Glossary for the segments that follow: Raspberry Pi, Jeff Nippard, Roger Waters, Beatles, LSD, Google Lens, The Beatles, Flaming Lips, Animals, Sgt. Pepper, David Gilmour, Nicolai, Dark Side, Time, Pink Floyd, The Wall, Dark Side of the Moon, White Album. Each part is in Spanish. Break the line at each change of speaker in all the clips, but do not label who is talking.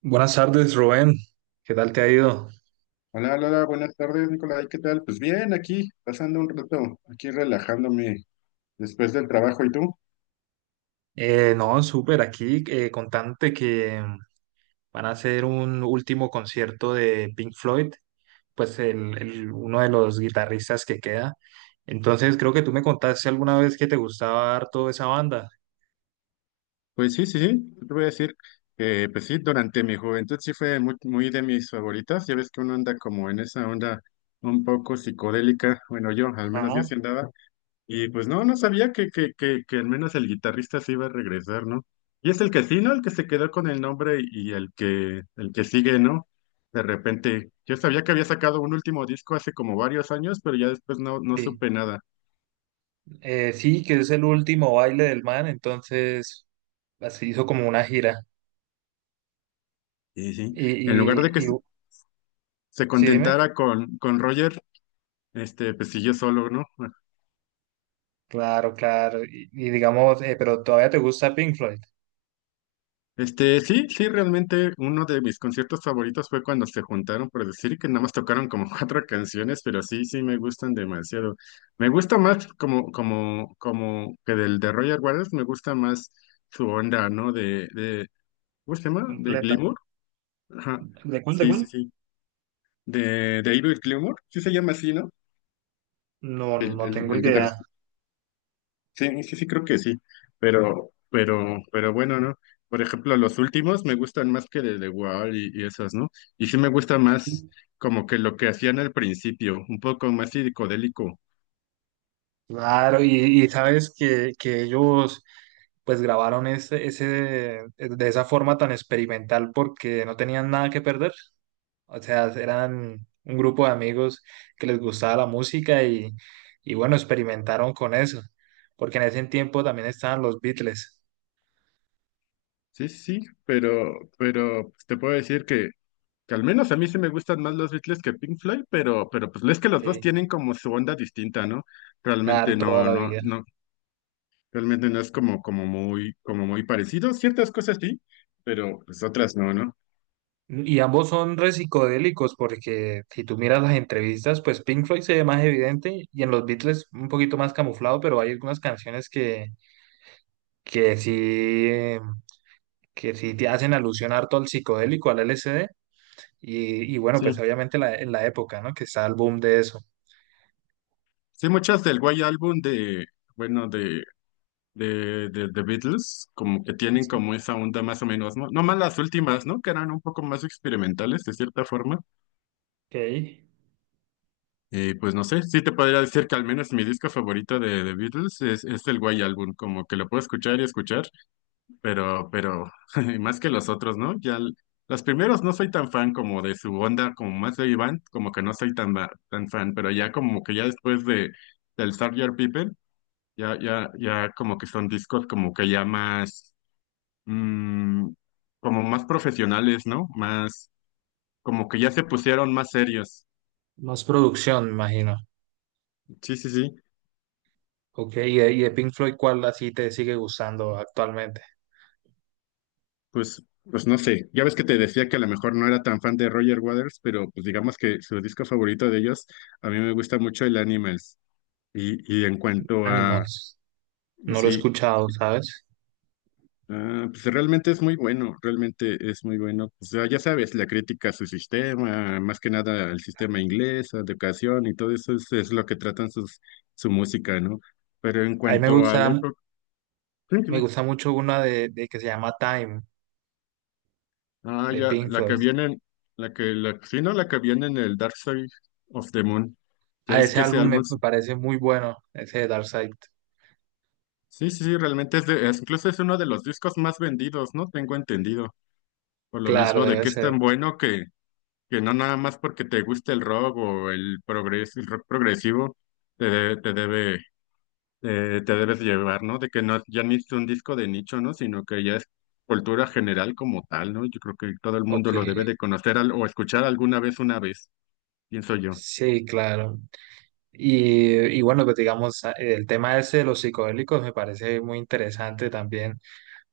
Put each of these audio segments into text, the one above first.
Buenas tardes, Rubén. ¿Qué tal te ha ido?
Hola, hola, buenas tardes, Nicolai, ¿qué tal? Pues bien, aquí, pasando un rato, aquí relajándome después del trabajo, ¿y tú?
No, Súper. Aquí contante que van a hacer un último concierto de Pink Floyd, pues uno de los guitarristas que queda. Entonces, creo que tú me contaste alguna vez que te gustaba harto esa banda.
Pues sí, sí, sí, yo te voy a decir que, pues sí, durante mi juventud sí fue muy, muy de mis favoritas, ya ves que uno anda como en esa onda un poco psicodélica, bueno, yo, al menos yo
Ajá.
sí andaba. Y pues no sabía que al menos el guitarrista se iba a regresar, ¿no? Y es el que sí, ¿no? El que se quedó con el nombre y el que sigue, ¿no? De repente, yo sabía que había sacado un último disco hace como varios años, pero ya después no
Sí.
supe nada.
Sí, que es el último baile del man. Entonces, así hizo como una gira.
Sí, sí, en lugar de que
Y, y, y
se
sí, dime.
contentara con Roger, pues siguió solo, ¿no?
Claro, claro. Y digamos, pero todavía te gusta Pink Floyd.
Sí, sí, realmente uno de mis conciertos favoritos fue cuando se juntaron, por decir que nada más tocaron como cuatro canciones, pero sí, sí me gustan demasiado. Me gusta más como que del de Roger Waters, me gusta más su onda, ¿no? ¿Cómo se llama? De
Completa.
Gilmour. Ajá.
¿De cuál, de
Sí, sí,
cuál?
sí. De David Gilmour, sí se llama así, ¿no?
No, no,
El,
no
el,
tengo
el
idea.
guitarrista. Sí, sí, sí, creo que sí, pero bueno, ¿no? Por ejemplo, los últimos me gustan más que de The Wall y esas, ¿no? Y sí me gusta más como que lo que hacían al principio, un poco más psicodélico.
Claro, y sabes que ellos pues grabaron ese, de esa forma tan experimental porque no tenían nada que perder. O sea, eran un grupo de amigos que les gustaba la música y bueno, experimentaron con eso. Porque en ese tiempo también estaban los Beatles.
Sí, sí, sí, pero pues, te puedo decir que al menos a mí sí me gustan más los Beatles que Pink Floyd, pero pues es que los dos
Sí.
tienen como su onda distinta, ¿no?
Claro,
Realmente
toda
no,
la
no,
vida.
no, realmente no es como, como muy parecido. Ciertas cosas sí, pero pues otras no, ¿no?
Y ambos son re psicodélicos porque si tú miras las entrevistas, pues Pink Floyd se ve más evidente y en los Beatles un poquito más camuflado, pero hay algunas canciones que sí, eh, que sí te hacen alusión harto al psicodélico, al LSD. Y bueno, pues
Sí.
obviamente la, en la época, ¿no? Que está el boom de eso.
Sí, muchas del White Album bueno, de The Beatles, como que tienen
Sí.
como esa onda más o menos, ¿no? No más las últimas, ¿no? Que eran un poco más experimentales, de cierta forma.
Ok.
Pues no sé, sí te podría decir que al menos mi disco favorito de The Beatles es el White Album, como que lo puedo escuchar y escuchar, pero más que los otros, ¿no? Los primeros no soy tan fan como de su onda, como más de Iván, como que no soy tan, tan fan, pero ya como que ya después de del Sgt. Pepper. Ya, ya, ya como que son discos como que ya más, mm, como más profesionales, ¿no? Más, como que ya se pusieron más serios.
Más producción, me imagino.
Sí, sí, sí.
Ok, y de Pink Floyd, ¿cuál así te sigue gustando actualmente?
Pues no sé. Ya ves que te decía que a lo mejor no era tan fan de Roger Waters, pero pues digamos que su disco favorito de ellos, a mí me gusta mucho el Animals. Y en cuanto a,
Animals. No lo he
sí.
escuchado, ¿sabes?
Ah, pues realmente es muy bueno, realmente es muy bueno. O sea, ya sabes, la crítica a su sistema, más que nada al sistema inglés, a educación y todo eso es lo que tratan su música, ¿no? Pero en
A mí me
cuanto a
gusta
la época, sí,
Me
dime.
gusta mucho una de que se llama Time,
Ah,
de
ya,
Pink
la
Floyd.
que viene, sí, no, la que viene en el Dark Side of the Moon. Ya
A
ves
ese
que ese
álbum
álbum,
me
sí,
parece muy bueno, ese de Dark Side.
sí, sí, realmente incluso es uno de los discos más vendidos, ¿no? Tengo entendido. Por lo
Claro,
mismo de
debe
que es tan
ser.
bueno que no nada más porque te guste el rock o el progres, el rock progresivo, te, de- te debe, te debes llevar, ¿no? De que no, ya ni es un disco de nicho, ¿no? Sino que ya es cultura general como tal, ¿no? Yo creo que todo el mundo
Ok,
lo debe de conocer o escuchar alguna vez, una vez, pienso yo.
sí, claro. Y bueno, pues digamos, el tema ese de los psicodélicos me parece muy interesante también,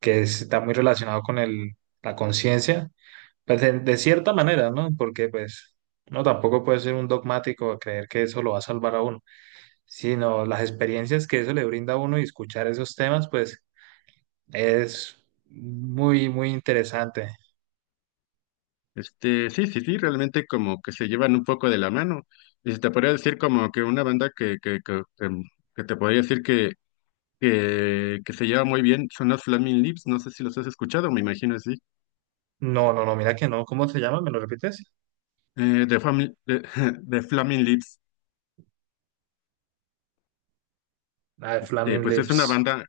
que está muy relacionado con el, la conciencia, pues de cierta manera, ¿no? Porque pues no tampoco puede ser un dogmático a creer que eso lo va a salvar a uno, sino las experiencias que eso le brinda a uno y escuchar esos temas, pues es muy, muy interesante.
Sí, sí, sí, realmente como que se llevan un poco de la mano. Y se te podría decir como que una banda que te podría decir que se lleva muy bien son los Flaming Lips, no sé si los has escuchado, me imagino, sí.
No, no, no, mira que no. ¿Cómo se llama? ¿Me lo repites?
Eh, de, Fami- de, de Flaming Lips,
Ah, Flaming
pues es una
Lips.
banda,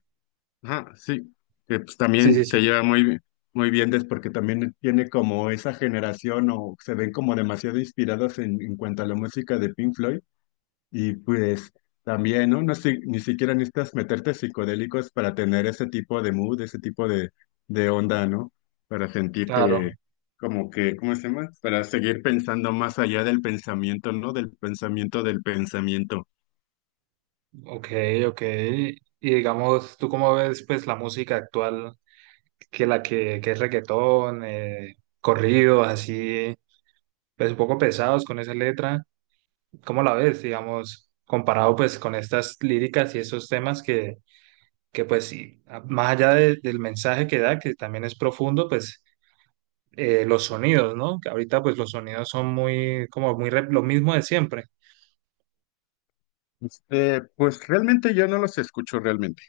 ajá, sí, que pues
Sí,
también
sí, sí.
se lleva muy, muy bien, porque también tiene como esa generación o se ven como demasiado inspiradas en cuanto a la música de Pink Floyd y pues también, ¿no? Ni siquiera necesitas meterte psicodélicos para tener ese tipo de mood, ese tipo de onda, ¿no? Para sentirte
Claro.
como que, ¿cómo se llama? Para seguir pensando más allá del pensamiento, ¿no? Del pensamiento del pensamiento.
Ok, ok. Y digamos, ¿tú cómo ves pues la música actual que es reggaetón, corridos así, pues un poco pesados con esa letra? ¿Cómo la ves, digamos, comparado pues con estas líricas y esos temas que pues sí, más allá del mensaje que da, que también es profundo, pues los sonidos, ¿no? Que ahorita pues los sonidos son muy, como muy lo mismo de siempre.
Pues realmente yo no los escucho realmente.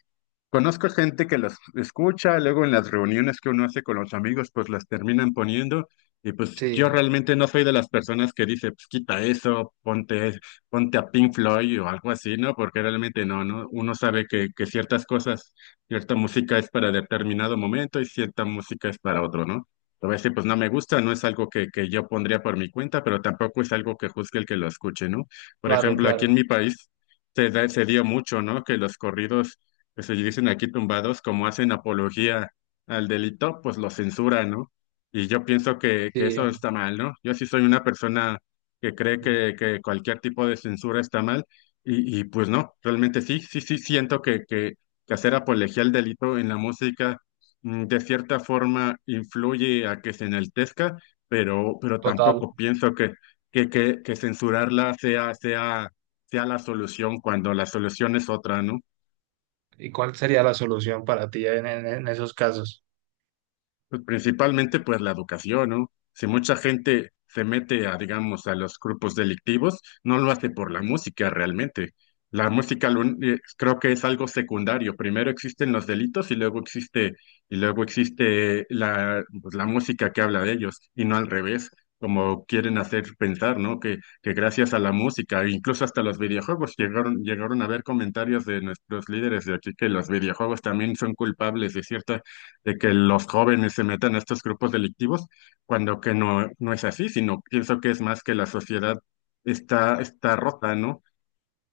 Conozco gente que las escucha, luego en las reuniones que uno hace con los amigos, pues las terminan poniendo. Y pues yo
Sí,
realmente no soy de las personas que dice, pues quita eso, ponte a Pink Floyd o algo así, ¿no? Porque realmente no, ¿no? Uno sabe que ciertas cosas, cierta música es para determinado momento y cierta música es para otro, ¿no? A veces pues no me gusta, no es algo que yo pondría por mi cuenta, pero tampoco es algo que juzgue el que lo escuche, ¿no? Por
claro,
ejemplo, aquí en
claro.
mi país se dio mucho, ¿no? Que los corridos que se dicen aquí tumbados, como hacen apología al delito, pues lo censuran, ¿no? Y yo pienso que
Sí,
eso está mal, ¿no? Yo sí soy una persona que cree que cualquier tipo de censura está mal y pues no, realmente sí, sí, sí siento que hacer apología al delito en la música de cierta forma influye a que se enaltezca, pero
total.
tampoco pienso que censurarla sea la solución cuando la solución es otra, ¿no?
¿Y cuál sería la solución para ti en, en esos casos?
Pues principalmente pues la educación, ¿no? Si mucha gente se mete a, digamos, a los grupos delictivos, no lo hace por la música realmente. La música creo que es algo secundario. Primero existen los delitos y y luego existe la, pues, la música que habla de ellos, y no al revés, como quieren hacer pensar, ¿no? Que gracias a la música, e incluso hasta los videojuegos, llegaron a ver comentarios de nuestros líderes de aquí que los videojuegos también son culpables de ciertas de que los jóvenes se metan a estos grupos delictivos, cuando que no es así, sino pienso que es más que la sociedad está rota, ¿no?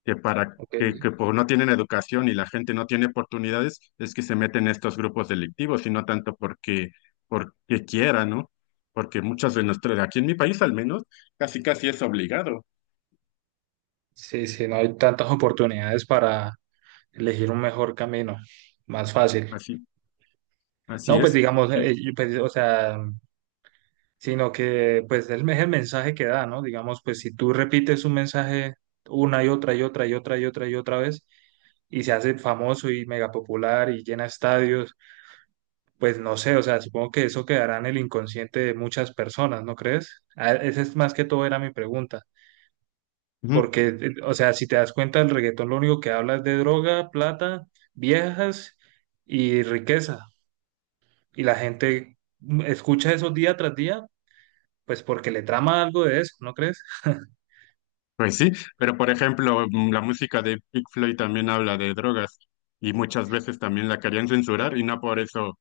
Que para
Ok.
que, que por no tienen educación y la gente no tiene oportunidades, es que se meten a estos grupos delictivos, y no tanto porque quiera, ¿no? Porque muchas de nuestras, aquí en mi país al menos, casi casi es obligado.
Sí, sí, no hay tantas oportunidades para elegir un mejor camino, más fácil.
Así,
No,
así
pues
es.
digamos,
Y,
yo, pues, o sea, sino que pues el, es el mensaje que da, ¿no? Digamos, pues si tú repites un mensaje una y otra y otra y otra y otra y otra vez y se hace famoso y mega popular y llena estadios, pues no sé, o sea, supongo que eso quedará en el inconsciente de muchas personas, ¿no crees? Esa es más que todo era mi pregunta,
Ujú.
porque, o sea, si te das cuenta, el reggaetón lo único que habla es de droga, plata, viejas y riqueza, y la gente escucha eso día tras día, pues porque le trama algo de eso, ¿no crees?
Pues sí, pero por ejemplo, la música de Pink Floyd también habla de drogas y muchas veces también la querían censurar y no por eso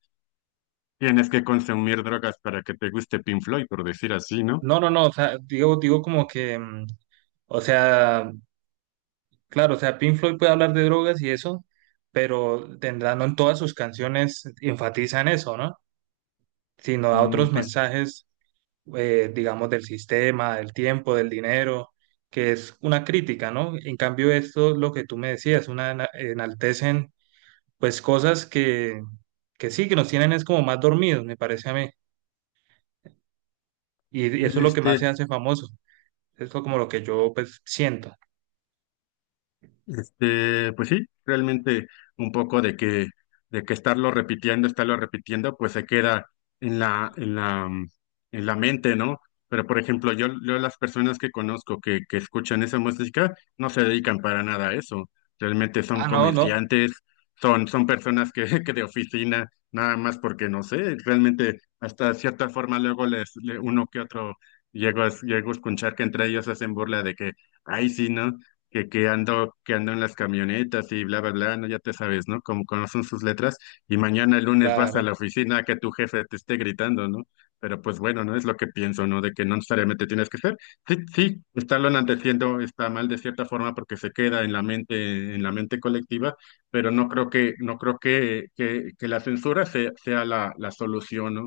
tienes que consumir drogas para que te guste Pink Floyd, por decir así, ¿no?
No, no, no, o sea, digo como que, o sea, claro, o sea, Pink Floyd puede hablar de drogas y eso, pero tendrá, no en todas sus canciones enfatizan eso, ¿no? Sino da
Mm,
otros
Pues
mensajes, digamos, del sistema, del tiempo, del dinero, que es una crítica, ¿no? En cambio, esto, lo que tú me decías, una enaltecen, pues, cosas que sí, que nos tienen es como más dormidos, me parece a mí, y eso es lo que más
este,
se hace famoso, eso es como lo que yo, pues, siento.
pues sí, realmente un poco de que estarlo repitiendo, pues se queda en la, en la, mm, en la mente, ¿no? Pero por ejemplo, yo las personas que conozco que escuchan esa música no se dedican para nada a eso. Realmente son
Ah, no, no.
comerciantes, son personas que, que de oficina, nada más porque no sé, realmente hasta cierta forma luego uno que otro llego a escuchar que entre ellos hacen burla de que, ay, sí, ¿no? Que ando en las camionetas y bla, bla, bla, no, ya te sabes, ¿no? Como conocen sus letras, y mañana el lunes vas a
Claro.
la oficina a que tu jefe te esté gritando, ¿no? Pero pues bueno, no es lo que pienso, ¿no? De que no necesariamente tienes que ser. Sí, sí, estarlo enalteciendo está mal de cierta forma porque se queda en la mente colectiva, pero no creo que la censura sea la solución, ¿no?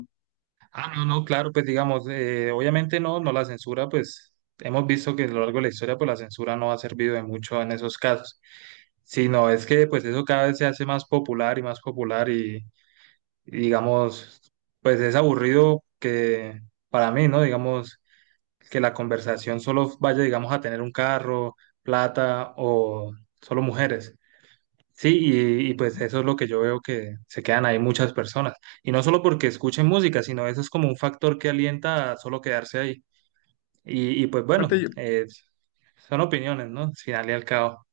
Ah, no, no, claro, pues digamos, obviamente no, no la censura, pues hemos visto que a lo largo de la historia, pues la censura no ha servido de mucho en esos casos, sino es que pues eso cada vez se hace más popular y más popular y digamos, pues es aburrido que para mí, ¿no? Digamos, que la conversación solo vaya, digamos, a tener un carro, plata o solo mujeres. Sí, y pues eso es lo que yo veo que se quedan ahí muchas personas. Y no solo porque escuchen música, sino eso es como un factor que alienta a solo quedarse ahí. Y pues bueno,
aparte
eh, son opiniones, ¿no? Al final y al cabo.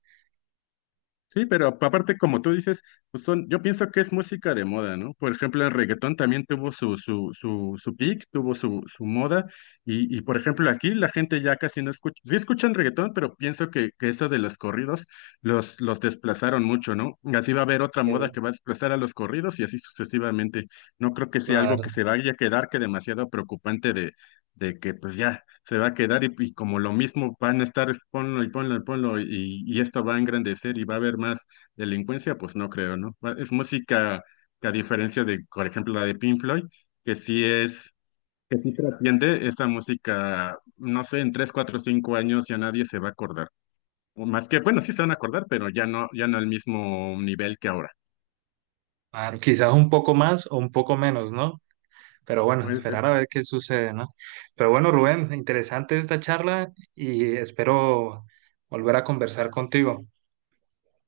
Sí, pero aparte, como tú dices, pues son, yo pienso que es música de moda, ¿no? Por ejemplo, el reggaetón también tuvo su peak, tuvo su moda, y por ejemplo, aquí la gente ya casi no escucha, sí escuchan reggaetón, pero pienso que estas de los corridos los desplazaron mucho, ¿no? Así va a haber otra moda
Sí,
que va a desplazar a los corridos y así sucesivamente. No creo que sea algo que
claro.
se vaya a quedar que demasiado preocupante de que pues ya se va a quedar y como lo mismo van a estar ponlo y ponlo y ponlo y esto va a engrandecer y va a haber más delincuencia, pues no creo, ¿no? Es música que a diferencia de, por ejemplo, la de Pink Floyd, que sí es, que sí trasciende esta música, no sé, en 3, 4, 5 años ya nadie se va a acordar. O más que, bueno, sí se van a acordar, pero ya no, ya no al mismo nivel que ahora.
Claro, quizás un poco más o un poco menos, ¿no? Pero bueno,
Puede ser.
esperar a ver qué sucede, ¿no? Pero bueno, Rubén, interesante esta charla y espero volver a conversar contigo.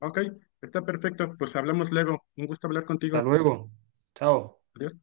Ok, está perfecto. Pues hablamos luego. Un gusto hablar
Hasta
contigo.
luego. Chao.
Adiós.